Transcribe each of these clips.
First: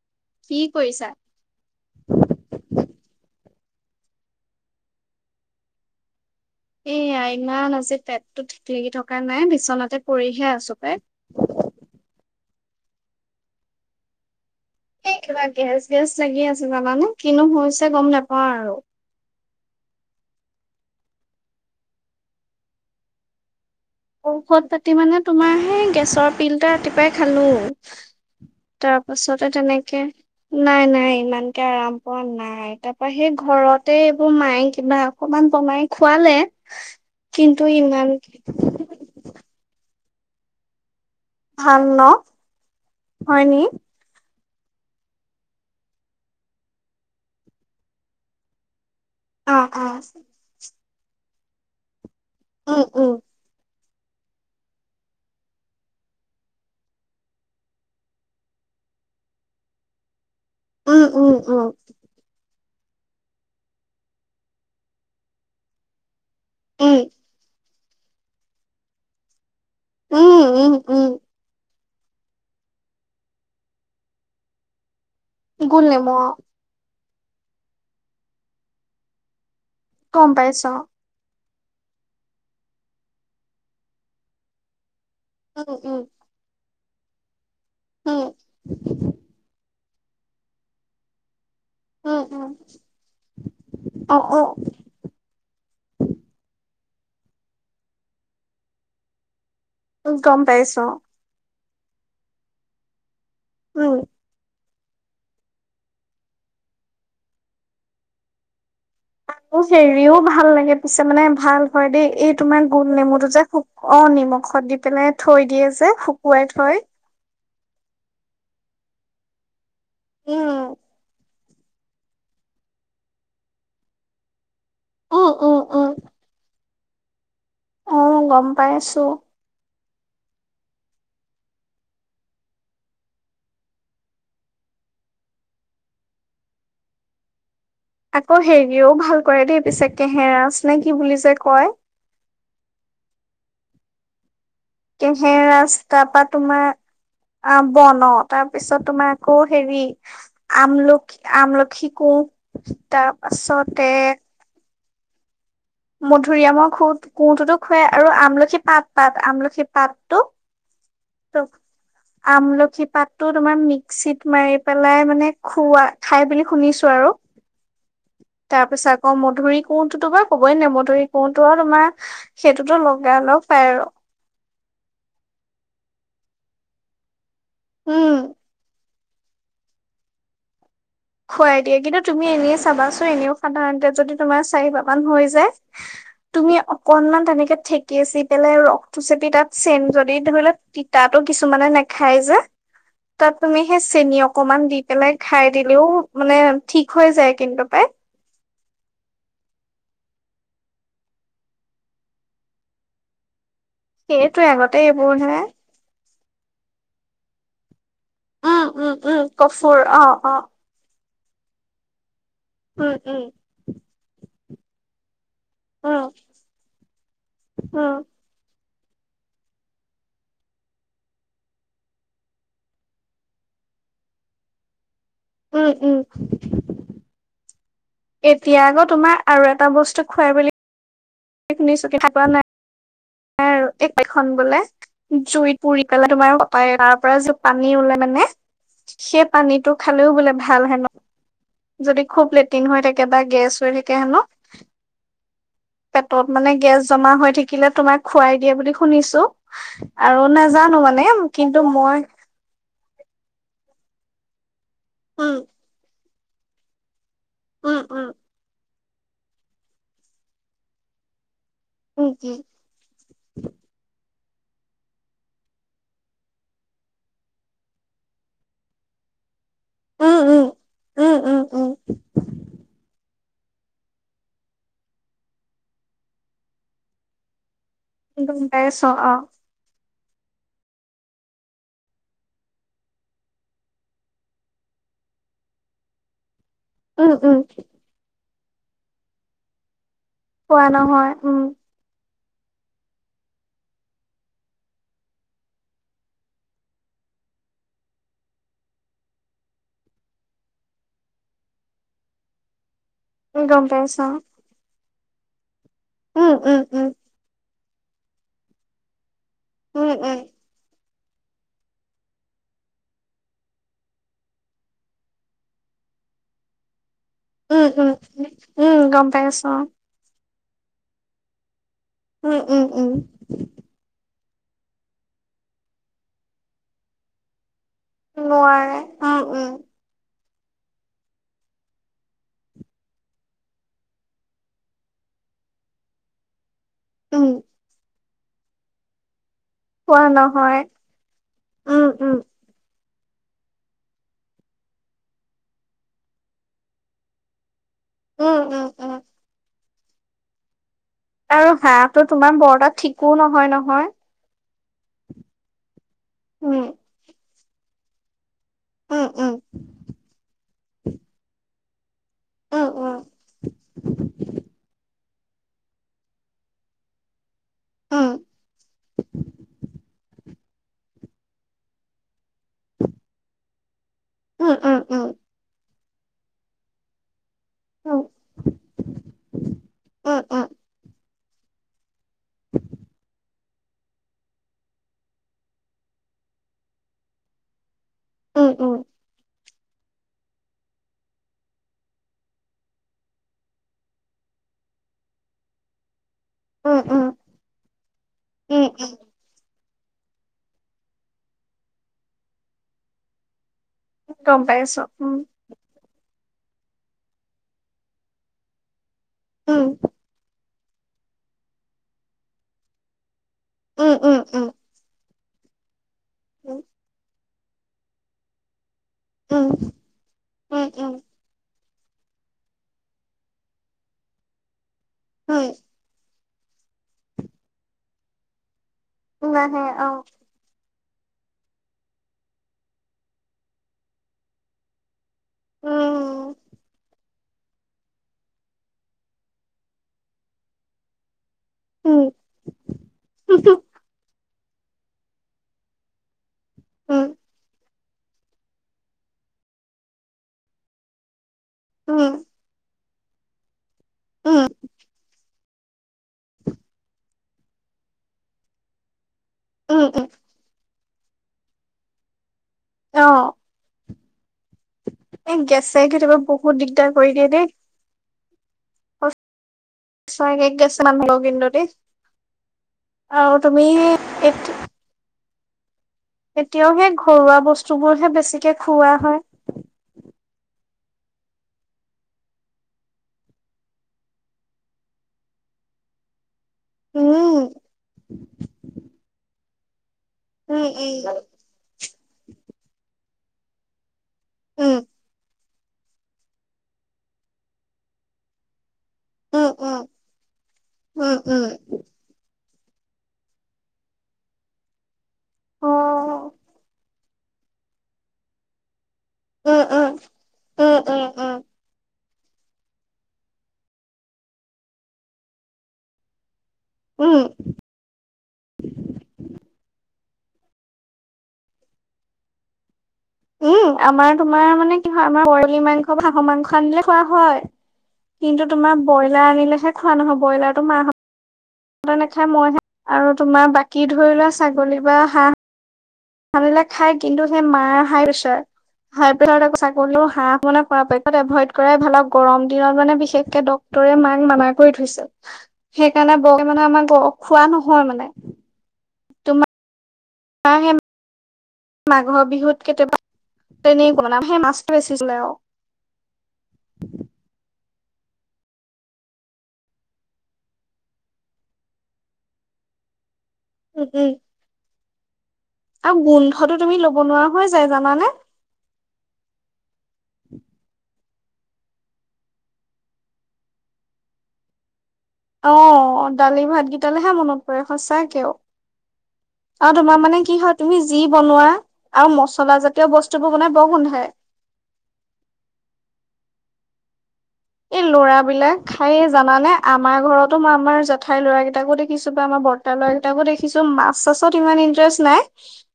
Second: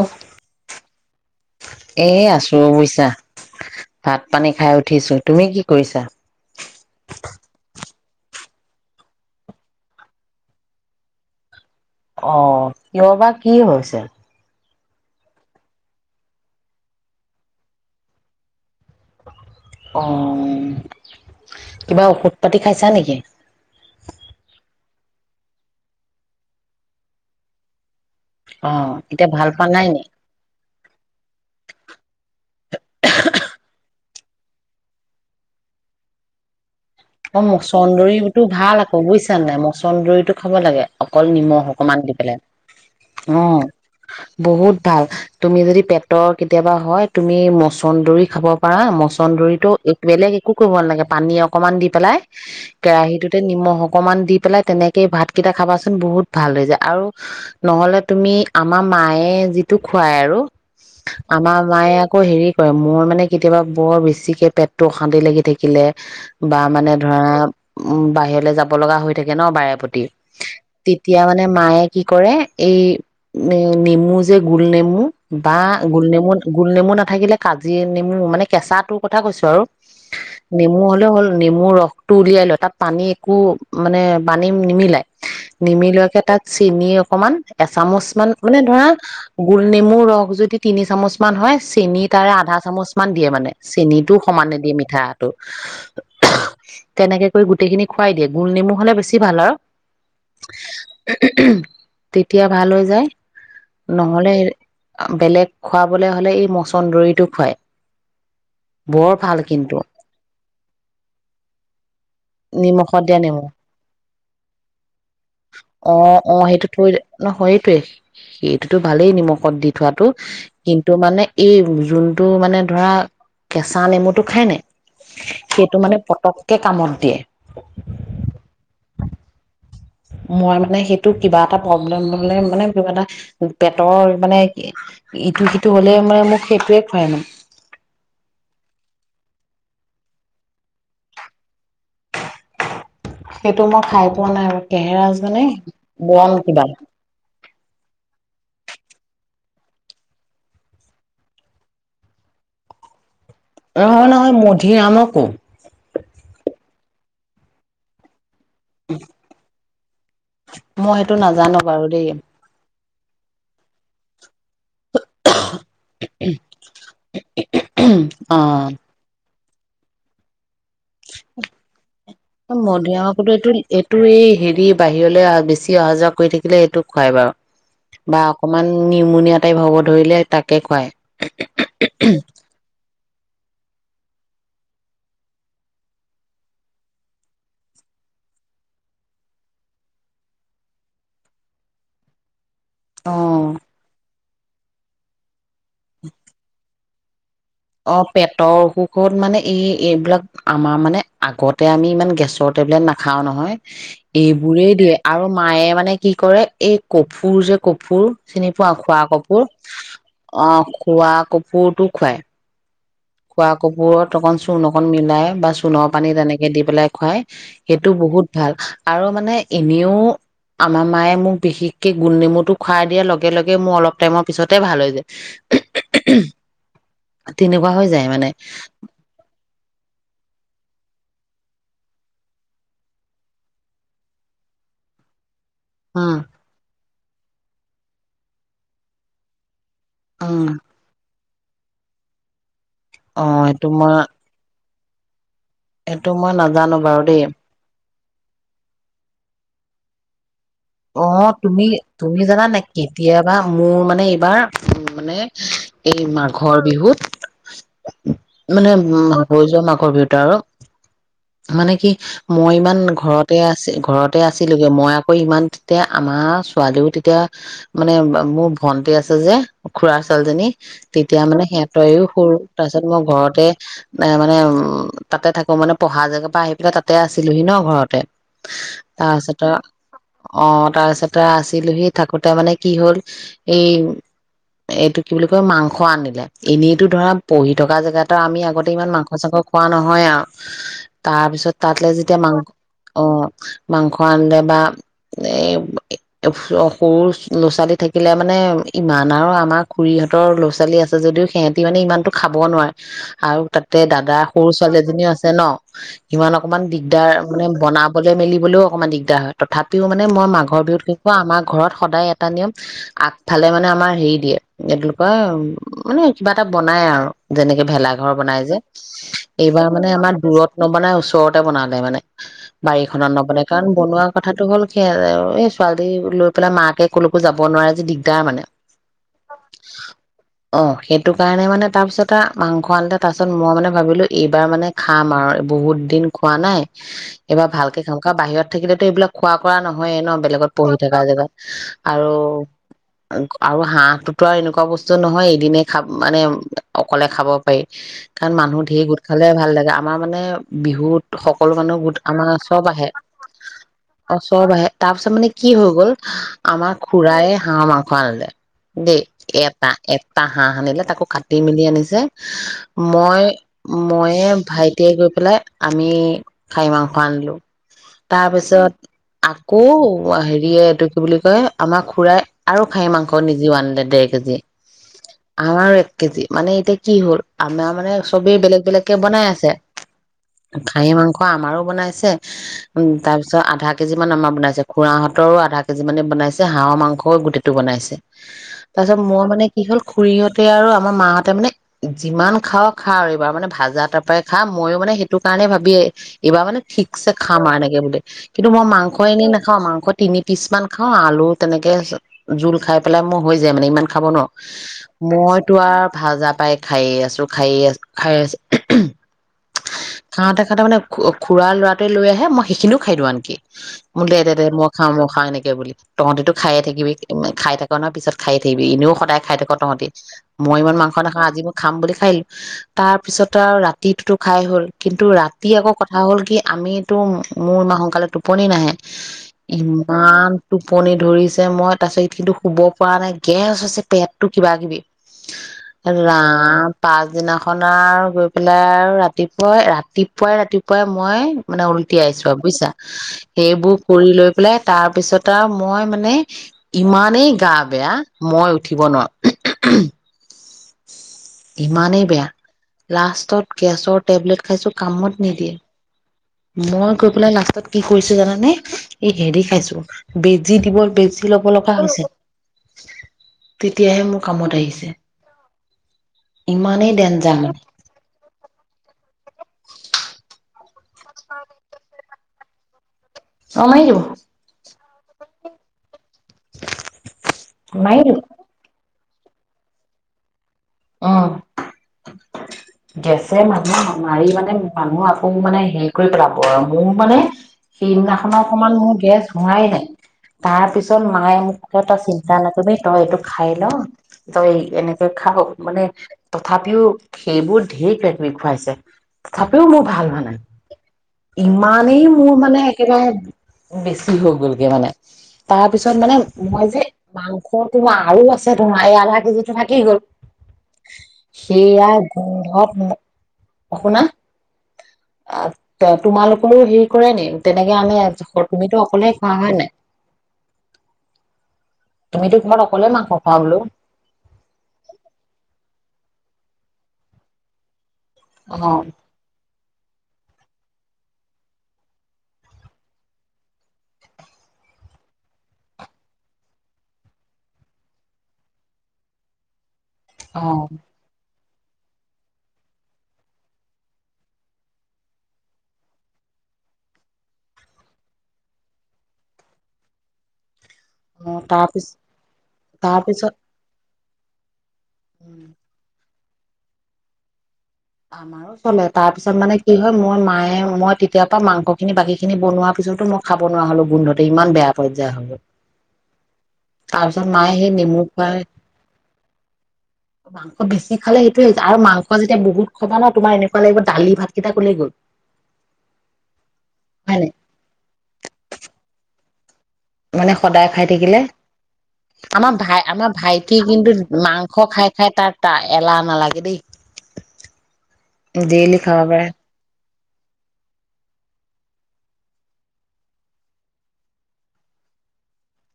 অহ কি কৰিছা? এ আছো অৱইছা ভাত পানী খাই উঠিছো। তুমি কি কৰিছা? এয়া ইমান আজি পেটতো ঠিক লাগি থকা নাই বিচনাতে পৰিহে আছো পাই অ কিয় বা কি? হৈছে এই কিবা গেছ গেছ লাগি আছে জানানে কিনো হৈছে গম নাপাওঁ আৰু অ, কিবা ঔষধ পাতি খাইছা নেকি? ঔষধ পাতি মানে তোমাৰ সেই গেছৰ পিল টা ৰাতিপুৱাই খালো অ তাৰ এতিয়া পাছতে ভাল পোৱা নাই নি তেনেকে নাই নাই ইমানকে আৰাম পোৱা নাই তাৰ পা সেই ঘৰত তাতে এইবোৰ মায়ে কিবা অকমান বনাই খুৱালে অ মচন্দৰীতো ভাল বুইছা নাই, মচন্দৰিটো খাব লাগে অকল নিমখ ভাল অকমান ন দি পেলাই, উম হয়নি? বহুত ভাল তুমি যদি পেটৰ কেতিয়াবা হয় তুমি মচন্দৰি খাব পাৰা মচ- অ', চন্দুৰিটো অ', বেলেগ একো কৰিব নালাগে পানী অকমান দি পেলাই উম, উম, কেৰাহিটোতে নিমখ অ- অকমান দি পেলাই তেনেকেই ভাতকেইটা খাবাচোন বহুত ভাল হৈ যায় আৰু নহলে তুমি আমাৰ মায়ে যিটো খুৱাই আৰু উম, উম, আমাৰ উম, মায়ে আকৌ হেৰি মোৰ মানে কেতিয়াবা বৰ বেছিকে পেটতটো অশান্তি লাগি থাকিলে মানে উম, ধৰা উম বাহিৰলৈ যাব লগা হৈ থাকে ন বাৰে - পতি, উম, উম, উম, তেতিয়া মানে মায়ে কি কৰে এই নেমু যে গোল নেমু বা গোল গুল নেমু অ'। গুল নেমু না- থাকিলে কাজি নেমু মানে কেঁচা টোৰ কথা কৈছো আৰু গম পাইছ নেমু হ'লেও হ'ল নেমুৰ ৰসটো উলিয়াই ল তাত পানী একো মানে বানি নিমিলাই উম উম নিমিলোৱাকে তাত চে- তিনি অকমান এচামুচ উম মান মানে ধৰা গুৰি নেমু ৰস যদি তিনি চামুচ মান হয় চেনি উম তাৰে উম আধা চামুচ মান দিয়ে মানে চেনটো অ অ সমানে দিয়ে মিঠাটো তেনেকে কৰি গোটেই খিনি খুৱাই দিয়ে গোল নেমু হ'লে বেছি ভাল আৰু গম পাইছ তেতিয়া ভাল হৈ যায় উম নহ'লে বেলেগ খুৱাবলৈ হ'লে এই মচন্দৰিটো খুৱায় মোৰ সেৰিও ভাল লাগে পিছে মানে ভাল হয় দেই এই তোমাৰ গোল নিমখত দিয়া নেমুটো নেমু যে খুব অ নিমখত দি পেলাই থৈ দিয়ে যে অ অ শুকুৱাই সেইটো থৈ দে ন সৈত সেইটোতো ভালেই নিমখত দি থোৱাটো উম কিন্তু মানে এই যোনটো মানে ধৰা কেঁচা নেমুটো খায় নে উম উম সেইটো উম মানে পতককে কামত দিয়ে অ গম পাইছো মই মানে সেইটো কিবা এটা প্ৰব্লেম হলে মানে কিবা এটা পেটৰ মানে ইটো সিটো হ'লে মানে মোক সেইটোৱে খুৱাই মানে আকৌ হেৰিও ভাল কৰে দেই পিছে কেহেৰাজ নে কি বুলি যে কয় সেইটো মই খাই পোৱা নাই আৰু কেহেৰাজ মানে বন কিবা অ বন তাৰ পিছত তোমাৰ আকৌ হেৰি আমলখি আমলখি কো তাৰ ছতে ধিৰামকো মধুৰিআমৰ খু কুঁটোতো খুৱাই আৰু আমল খি পাত পাত আমলখি তাত মই সেইটো নাজানো বাৰু দেই পাতো তোমাৰ মিক্সিত মাৰি পেলাই মানে খৱা ঠাই বুলি শুনিছো আৰু অ তাৰ পিছত আকৌ মধুৰি কুোন তো তো বা [unintelligible] আৰু তোমাক, সেইটোতো লগাই মধুৰিআমকতো লগ এইটো পাই আৰু এইটো এই হেৰি বাহিৰলৈ অহা বেছি অহা যোৱা কৰি থাকিলে এইটো খুৱাই বাৰু উম বা অকমান নিমুনিয়া টাইপ হ'ব ধৰিলে তাকে খুৱায়। খুৱাই দিয়ে, কিন্তু তুমি এনে চাবাচো এনেও সাধাৰণতে যদি তোমাৰ চাৰি বাৰ মান হৈ যায়, তুমি অকনমান তেনেকে ঠেকেচি পেলাই ৰসটো চেপি তাত চেন যদি ধৰি লোৱা তিতাটো কিছুমানে নাখায় যে অ তাত তুমি সে চেনী অক অকমান দি পেলাই খাই দি ও মানে ঠিক হৈ যায়। পাই অ পেটৰ অসুখত মানে এই-এইবিলাক আমাৰ মানে, আগতে আমি ইমান গেছৰ টেবলেট নাখাও নহয়। সেইটোৱে এইবোৰেই আগতে দিয়ে এইবোৰ আৰু হে মায়ে মানে কি কৰে, এই কফুৰ যে ক ফুৰ চিনি পোৱা? খোৱা কফুৰ? অ, খোৱা কফুৰটো খুৱাই। উম উম খোৱা কফুৰত অকণ চু অকন মিলাই বা চুণৰ উম পানীত এনেকে দি পেলাই খুৱাই, সেইটো উম বহুত ভাল আৰু মানে, এনেও আমাৰ মায়ে মোক বিশেষকে গোলনেমুটো খুৱাই দিয়াৰ লগে লগে মোৰ অলপ টাইমৰ পিছতে ভাল হৈ যায়। উম', উম', তেনেকুৱা হৈ যায়। মানে এতিয়া আকৌ তোমাৰ আৰু এটা বস্তু খুৱাই বুলি [unintelligible] নাই এ-এখন বোলে জুইত পুৰি পেলাই উম তোমাৰ [inaudible] পৰা যি পানী ওলাই মানে, সেই পানীতোক খালেও বোলে উম ভাল হেনো। যদি খুব লেত তিন হৈ থাকে বা অ গেছ সেইটো হৈ মই থাকে হেনো সেইটো পেটত মই মানে নাজানো গেছ বাৰু জমা দেই হৈ থাকিলে, তোমাৰ খোৱাই দিয়ে বুলি শুনিছো। আৰু না অ', তুমি-তুমি জানা নাই? কেতিয়া বা মোৰ মানে এইবাৰ উম মানে এই মাৰ- ঘৰ বিহুত উম উম - মানে- উম হৈ যোৱা মাঘৰ বিহুত আৰু- মানে কি উম মই ইমান ঘৰতে আছে ঘৰত তই আছিলিগে মই আকৌ ইমান তেতিয়া আমাৰ ছোৱালীও তেতিয়া মানে মোৰ ভন্টি আছে যে- খুৰা উম উম ছোৱালীজনী উম তেতিয়া উম মানে উম তাইও সৰু তাৰপিছত মই ঘৰত- ততে এ মানে উম তাতে থাকো মানে পঢ়া জেগাৰ পৰা আহি পেলাই তাতে আছিলোহি ন ঘৰত। উম গম পাইছ অ তাৰপিছত- অ তাৰপিছতে আছিলোহি থাকোতে মানে কি হল এই এইটো কি বুলি কয় মাংস আনিলে। এনেইতো ধৰা উম উম পঢ়ি থকা জেগাত- আমি আগতে ইমান মাংস চাংস খোৱা নহয়। নহয় আৰু পোৱা নহয় উম তাৰপিছত তাতলৈ এতিয়া মাংস অ মাংস আনিলে বা- এ সৰু ল'ৰা ছোৱালী থাকিলে মানে ইমান আৰু আমাৰ খুৰীহঁতৰ ল'ৰা ছোৱালী আছে যদিও সিহঁতি মানে ইমানটো খাব নোৱাৰে। আৰু গম তাতে পাইছ দাদা সৰু ছোৱালী এজনীও আছে। তে ন। সিমান উম উম অকমান উম দিগদাৰ মানে বনাবলৈ মেলিবলৈও অকণমান দিগদাৰ হয়- তেওঁ উম মানে উম মই মাঘৰ বিহুতকে আমাৰ ঘৰত সদায় এটা নিয়ম আগফালে মানে আমাৰ হেৰি দিয়ে কি বুলি কয় মানে কিবা এটা বনাই আৰু- যেনেকে উম উম ভেলাঘৰ বনাই যে উম গম পাইছ এইবাৰ মানে আমাৰ দূৰত- নবনাই ওচৰতে বনালে- নবনালে মানে উম উম উম বাৰীখনত নবনাই কাৰণ বনোৱা- কথাটো হ'ল- সেই আৰু এই ছোৱালী লৈ পেলাই মাকে কলৈকো যাব নোৱাৰে- যে দিগদাৰ মানে নোৱাৰে উম উম। অ সেইটো কাৰণে মানে তাৰপিছতে আৰু মাংস আনিলে তাৰপিছত মই মানে ভাবিলো এইবাৰ মানে খাম আৰু বহুত দিন খোৱা নাই- উম এবাৰ ভালকে খাওঁ। বাহিৰত থাকিলেতো এইবিলাক খোৱা- কৰা নহয়ে পোৱা ন বেলেগত নহয় পঢ়ি থকা জেগাত উম উম আৰু- আৰু হাঁহটোতো আৰু এনেকুৱা বস্তু নহয় এদিনে খা মানে অকলে খাব- পে কাৰণ উম উম মানুহ ঢেৰ উম গোট খালে ভাল লাগে আপ। মা মানে বিহু আৰু হাঁহটো তোমাৰ বৰ এটা আহে ঠিকো নহয় নহয়। অ চব আহে। তাৰ পিছত মানে কি হৈ গ'ল উম আমাৰ খুৰায়ে হাঁহৰ মাং ফানলে। দে উম উম এটা-এটা হাঁহ আনিলে তাকো কাটি মেলি আনি যে ছে উম মই-মইয়ে ভাইটিয়ে গৈ পেলাই আমি--খাহী মাংস আনলো। উম তাৰপিছত আকৌ হেৰিয়ে এইটো কি বুলি কয় আমাৰ খুৰাই আৰু খাহী মাংস নিজেও আনিলে দেই খেদ যে উম উম উম আমাৰ পি জি। মানে এতিয়া কি হ'ল? আমাৰ মানে উম চবে বেলেগ বেলেগকে বনাই আছে। উম উম খাহী মাং খ আমাৰো বনাইছে। উচ্ উম তাৰপিছত স আধাক কেজি মান আমাৰ বনাইছে, খুৰাহঁতৰো আধা কেজি মানে বনাইছে হাঁহৰ মাংসও গোটেইটো বনাইছে। উম উম তাৰপিছত মই মানেক কি হ'ল--খুৰীহঁতে আৰু আমাৰ মাহঁতে মানে--যিমান খাওঁ খা আৰু এইবাৰ মানে ভাজা তাৰ পৰাই খা মইয়ো মানে সেইটো কাৰণে ভাবিয়েই এইবাৰ মানে উম, উম, ঠিকছে খাম আৰু এনেকে বোলে উম, তোমাৰ উম, মাংস এনেই নাখা খাওঁ মাংস তিনি পিছ মান খাওঁ আলু তেনেকে জোল খাই পেলাই মই হৈ যা যে মানে ইমান খাব নোৱাৰোঁ। গম পাইছো। উম, মইতো আৰ ভাজা পাই খায়ে আছোঁ, খায়ে আছোঁ, খাই আছে হুম উম, হুম চু উচ খাওতে সিহঁতৰ মানে খু-খুৰা ল'ৰাটোৱে লৈ আহে মই সেইখিনিও খাই দিওঁ আনকি উম, মোক উম, দে দে দে মই খাম ম হয় নেকে বুলি। তহঁতেতো খায়ে উম। থাকিবি তুমি খাই থাকো নহয় পিছত খাই থাকিবি এনেও সদায় খাই উম, থাকো তহঁতি মই উম, ইমান উম, মাংস নাখাওঁ আজি মোক খাম বুলি খাই আহিলো। তাৰ পিছত আৰু ৰাতিটোতো- খাই হ'ল? কিন্তু উম, ৰাতি আকৌ কথা হ'ল কি আমিতো মোৰ মাহ সোনকালে টোপনি নাহে উম নাহে অ', ইমান টোপনি ধৰিছে মই তাৰপিছত কিন্তু শুব পৰা নাই গেছ আছে পেটটো কিবা কিবি উম, ৰাম প পিছদিনাখন আৰু গৈ পেলাই আৰু ৰাতি ৰাতিপুৱাই ৰাতিপুৱাই ৰাতিপুৱাই মই মানে উলটি উম। আহাইছোোৱা বুজিছা সেইবোৰ কৰিু লৈ বোলে তাৰপিছত আৰু মই মানে উম, ইমানেই গা বেয়া মই উঠিব নোৱাৰো ইমানেই উম, বেয়া লাষ্টত গেছৰ টেবলেট উম, খাইছোঁ কামত নিদিয়ে মই গৈ পেলাই লাষ্টত কি কৰিছো জানানে এই হেৰি খাইছো উম, উম, বেজি দিব বেছি ল'ব লগা হৈছিল অ', তেতিয়াহে মোৰ কামত আহিছে চাইক থব বহুত ইমানেই দিগদাৰ কৰি দিয়ে ডেঞ্জাৰ দেেই মানে চ এক গেছিল লগগ ইডতে অ তুমি মাৰি দিব এক এতিয়াও সেই ঘৰুৱা বস্তু মাৰি বোৰহে দিব বেছিকে খুওৱা হয় উম গেছে মানুহ মাৰি মানে মানুহ আকৌ মানে হেৰি কৰি পেলাব মোৰ মানে উম, সেইদিনাখননৰ অকমান মোৰ গেছ নাই ন তাৰ উম, পিছত উম। মায়ে মোক টা চিন্তা নকবি তই এইটো খাই ল তই উম, এনেকে খাও মানে তথাপিও সেইবোৰ ঢেৰ কি খুৱাইছে উম, চাপেও উম, মোৰ ভাল হোৱা উম, উম, নাই ইমানেই মোৰ মানে একবাৰে বেছি হৈ গ'লগে মানে তাৰপিছত মানে অ', মই যে মাংস তোমাৰ আৰু আছে ধৰা ম' আলহা কেজটো উম, থাকেই উম, গ'ল। উম, উম, উম, সেইয়া গোন্ধত শুনা তোমালোক কোনে হেৰি কৰে উম। নি তেনেকে আনে তুমিতো অকলেহ খোৱা হয় নাই। তুমিতো কিমান উম, আমাৰ তোমাৰ মানে কি হয় আমাৰ পয় পলি মাংস হাঁহৰ মাংস আনিলে খোৱা হয়। কিন্তু তোমাৰ অ', ব্ৰইলাৰ আনিলেহে খোৱা নহয় ব্ৰইলাৰটো মাহতে নাখায় মইহে আৰু তোমাৰ বাকী ধৰি লোৱা ছাগলী বা হাঁহ আনিলে খাই কিন্তু সেই মাৰ হাই প্ৰেচাৰ হাই প্ৰেছাৰাক ক'নো হাঁহ শুনা অ', কৰা পক্ষত এভইড কৰাই ভালক গৰম দিনত মানে বিশেষকে ডক্তৰে মাক মানা কৰি থৈছিল সেইকাৰণে বৰকে মানে আমাৰ খোৱা নহয় মানে অ'। মাঘৰ বিহুত কেতিয়াবা তাৰপিছত তেনে বনাম হে মাছ লৈছিল আৰু উম, আমাৰো চলে তাৰ পিছত মানে কি হয় মোৰ মায়ে মই তেতিয়াৰ পৰা মাংস খিনি বাকী খিনি বনোৱা পিছতো মই খাব নোৱাৰা হ'লেও উম, উম, গোন্ধতে ইমান বেয়া পৰ যা হ'ব। আৰু গোন্ধটো তুমি লব নোৱাৰা হৈ যায় সেই নেমু জানানে। খুৱাই মাংস বেছি খালে সেইটোয়ে হৈছে আৰু মাংস যেতিয়া বহুত খবা ন' তমাৰ এনেকুৱা লাগ দালি ভকেইটাক ক'লে গ'ল। অ', দালি ভাত কেইটালেহে হয় নাই? মনত পৰে সঁচাকেও আৰু তোমাৰ মানে কি হয় সদায় তুমি খাই যি থাকিলে বনোৱা আৰু মছলা আমাৰ ভাই জাতীয় আমাৰ বস্তুবোৰ বনাই ভাইটি বৰ কিন্তু গোন্ধাই মাংস খাই খাই তাৰ এলাহ নালাগে দেই। এই ল'ৰাবলাক ডেইলি খাব খাইে পাৰে জানানে আ আমাৰ ঘৰতো মই আমাৰ জেঠাইৰ ল'ৰাৰাকেইটাকো দেখিছো বা আমাৰ বৰ্তাৰ ল'ৰাৰাকেইটাকো দেখিছো মাছ চাছত ইমান ইন্টাৰেষ্ট নাই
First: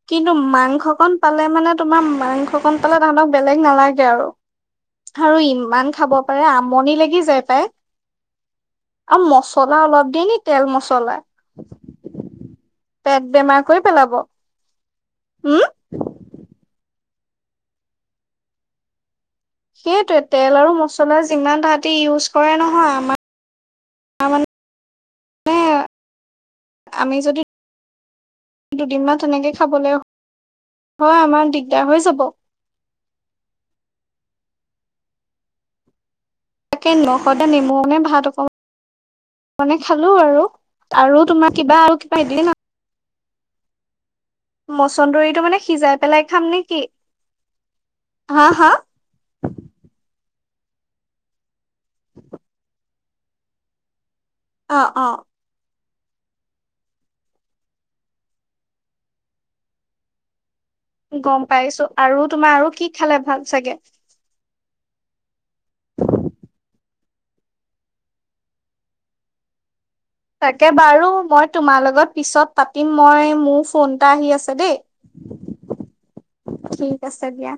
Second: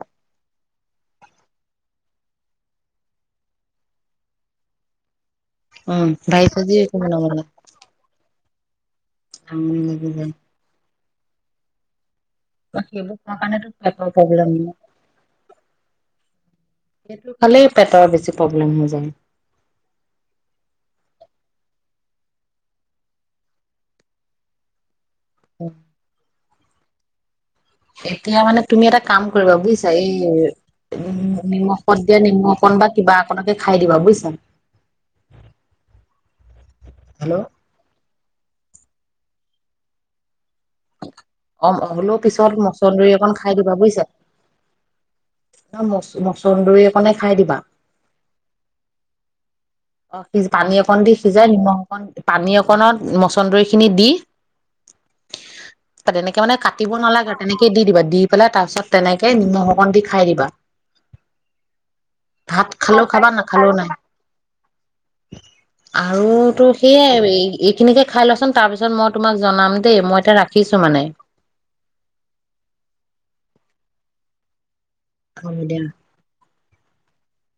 কিন্তু মাংসকন পালে মানে তোমাৰ মাংসকন পালে তাহনক বেলেগ নালাগে আৰু। আৰু ইমান উম খাব পাৰে ভাজি চাজি আমনি একো বনাব লাগি যায় নালাগে। পাই। আৰু মছলা অলপ দি নি তেল মছলা। উম। সেইবোৰ খোৱা কাৰণে প্ৰব্লেম ইমান। উম। সেইটো খালেই পেটৰ বেছি প্ৰব্লেম হৈ যায়। সেইটোৱে তেল আৰু মছলা যিমান তাহাতি ইউজ কৰা নহয় আমাৰ মে। উম আমি যদি এতিয়া মানে তুমি এটা দুদিনমান কাম তেনেকে কৰিবা বুজিছা খাবলৈ এই হয় আমাৰ উ দিগদাৰ নিমখত হৈ যাব দিয়া নিমখ অকন বা কিবা অকনকে খাই দিবা বুজিছা তাকে হেল্ল' নিমখে নেমু ভাত অক মানে খালো আৰু আৰু তোমাৰ অ কিবা আৰু হ'লেও কিবা দিলে পিছত না মচন্দৰী অকন খাই দিব বুজিছা মচন্দৰীটো মানে সিজাই মচ পেলাই খাম নেকি মচন্দৰী অকনে খাই দিবা। হা হা [inaudible] অ সিজ পানী অকণ দি সিজাই নিমখ অ পানী অকনত মচন্দৰী খিনি দি অ অ তেনেকে মানে কাটিব নালাগে আৰু তেনেকে দি দিবা দি পেলাই তাৰ পিছত তেনেকে নিমখ অকণ দি খাই দিবা গম পাইছো আৰু তোমাৰ আৰু কি খালে ভাল চাগে আৰু তো সেইয়ে এইখিনিকে খাই লচোন তাৰপিছত মই তোমাক জনাম দেই মই এতিয়া তাকে ৰাখিছো মানে। বাৰু মই তোমাৰ লগত পিছত পাতিম মই মোৰ ফোন এটা আহি আছে দেই হ'ব দিয়া ঠিক আছে দিয়া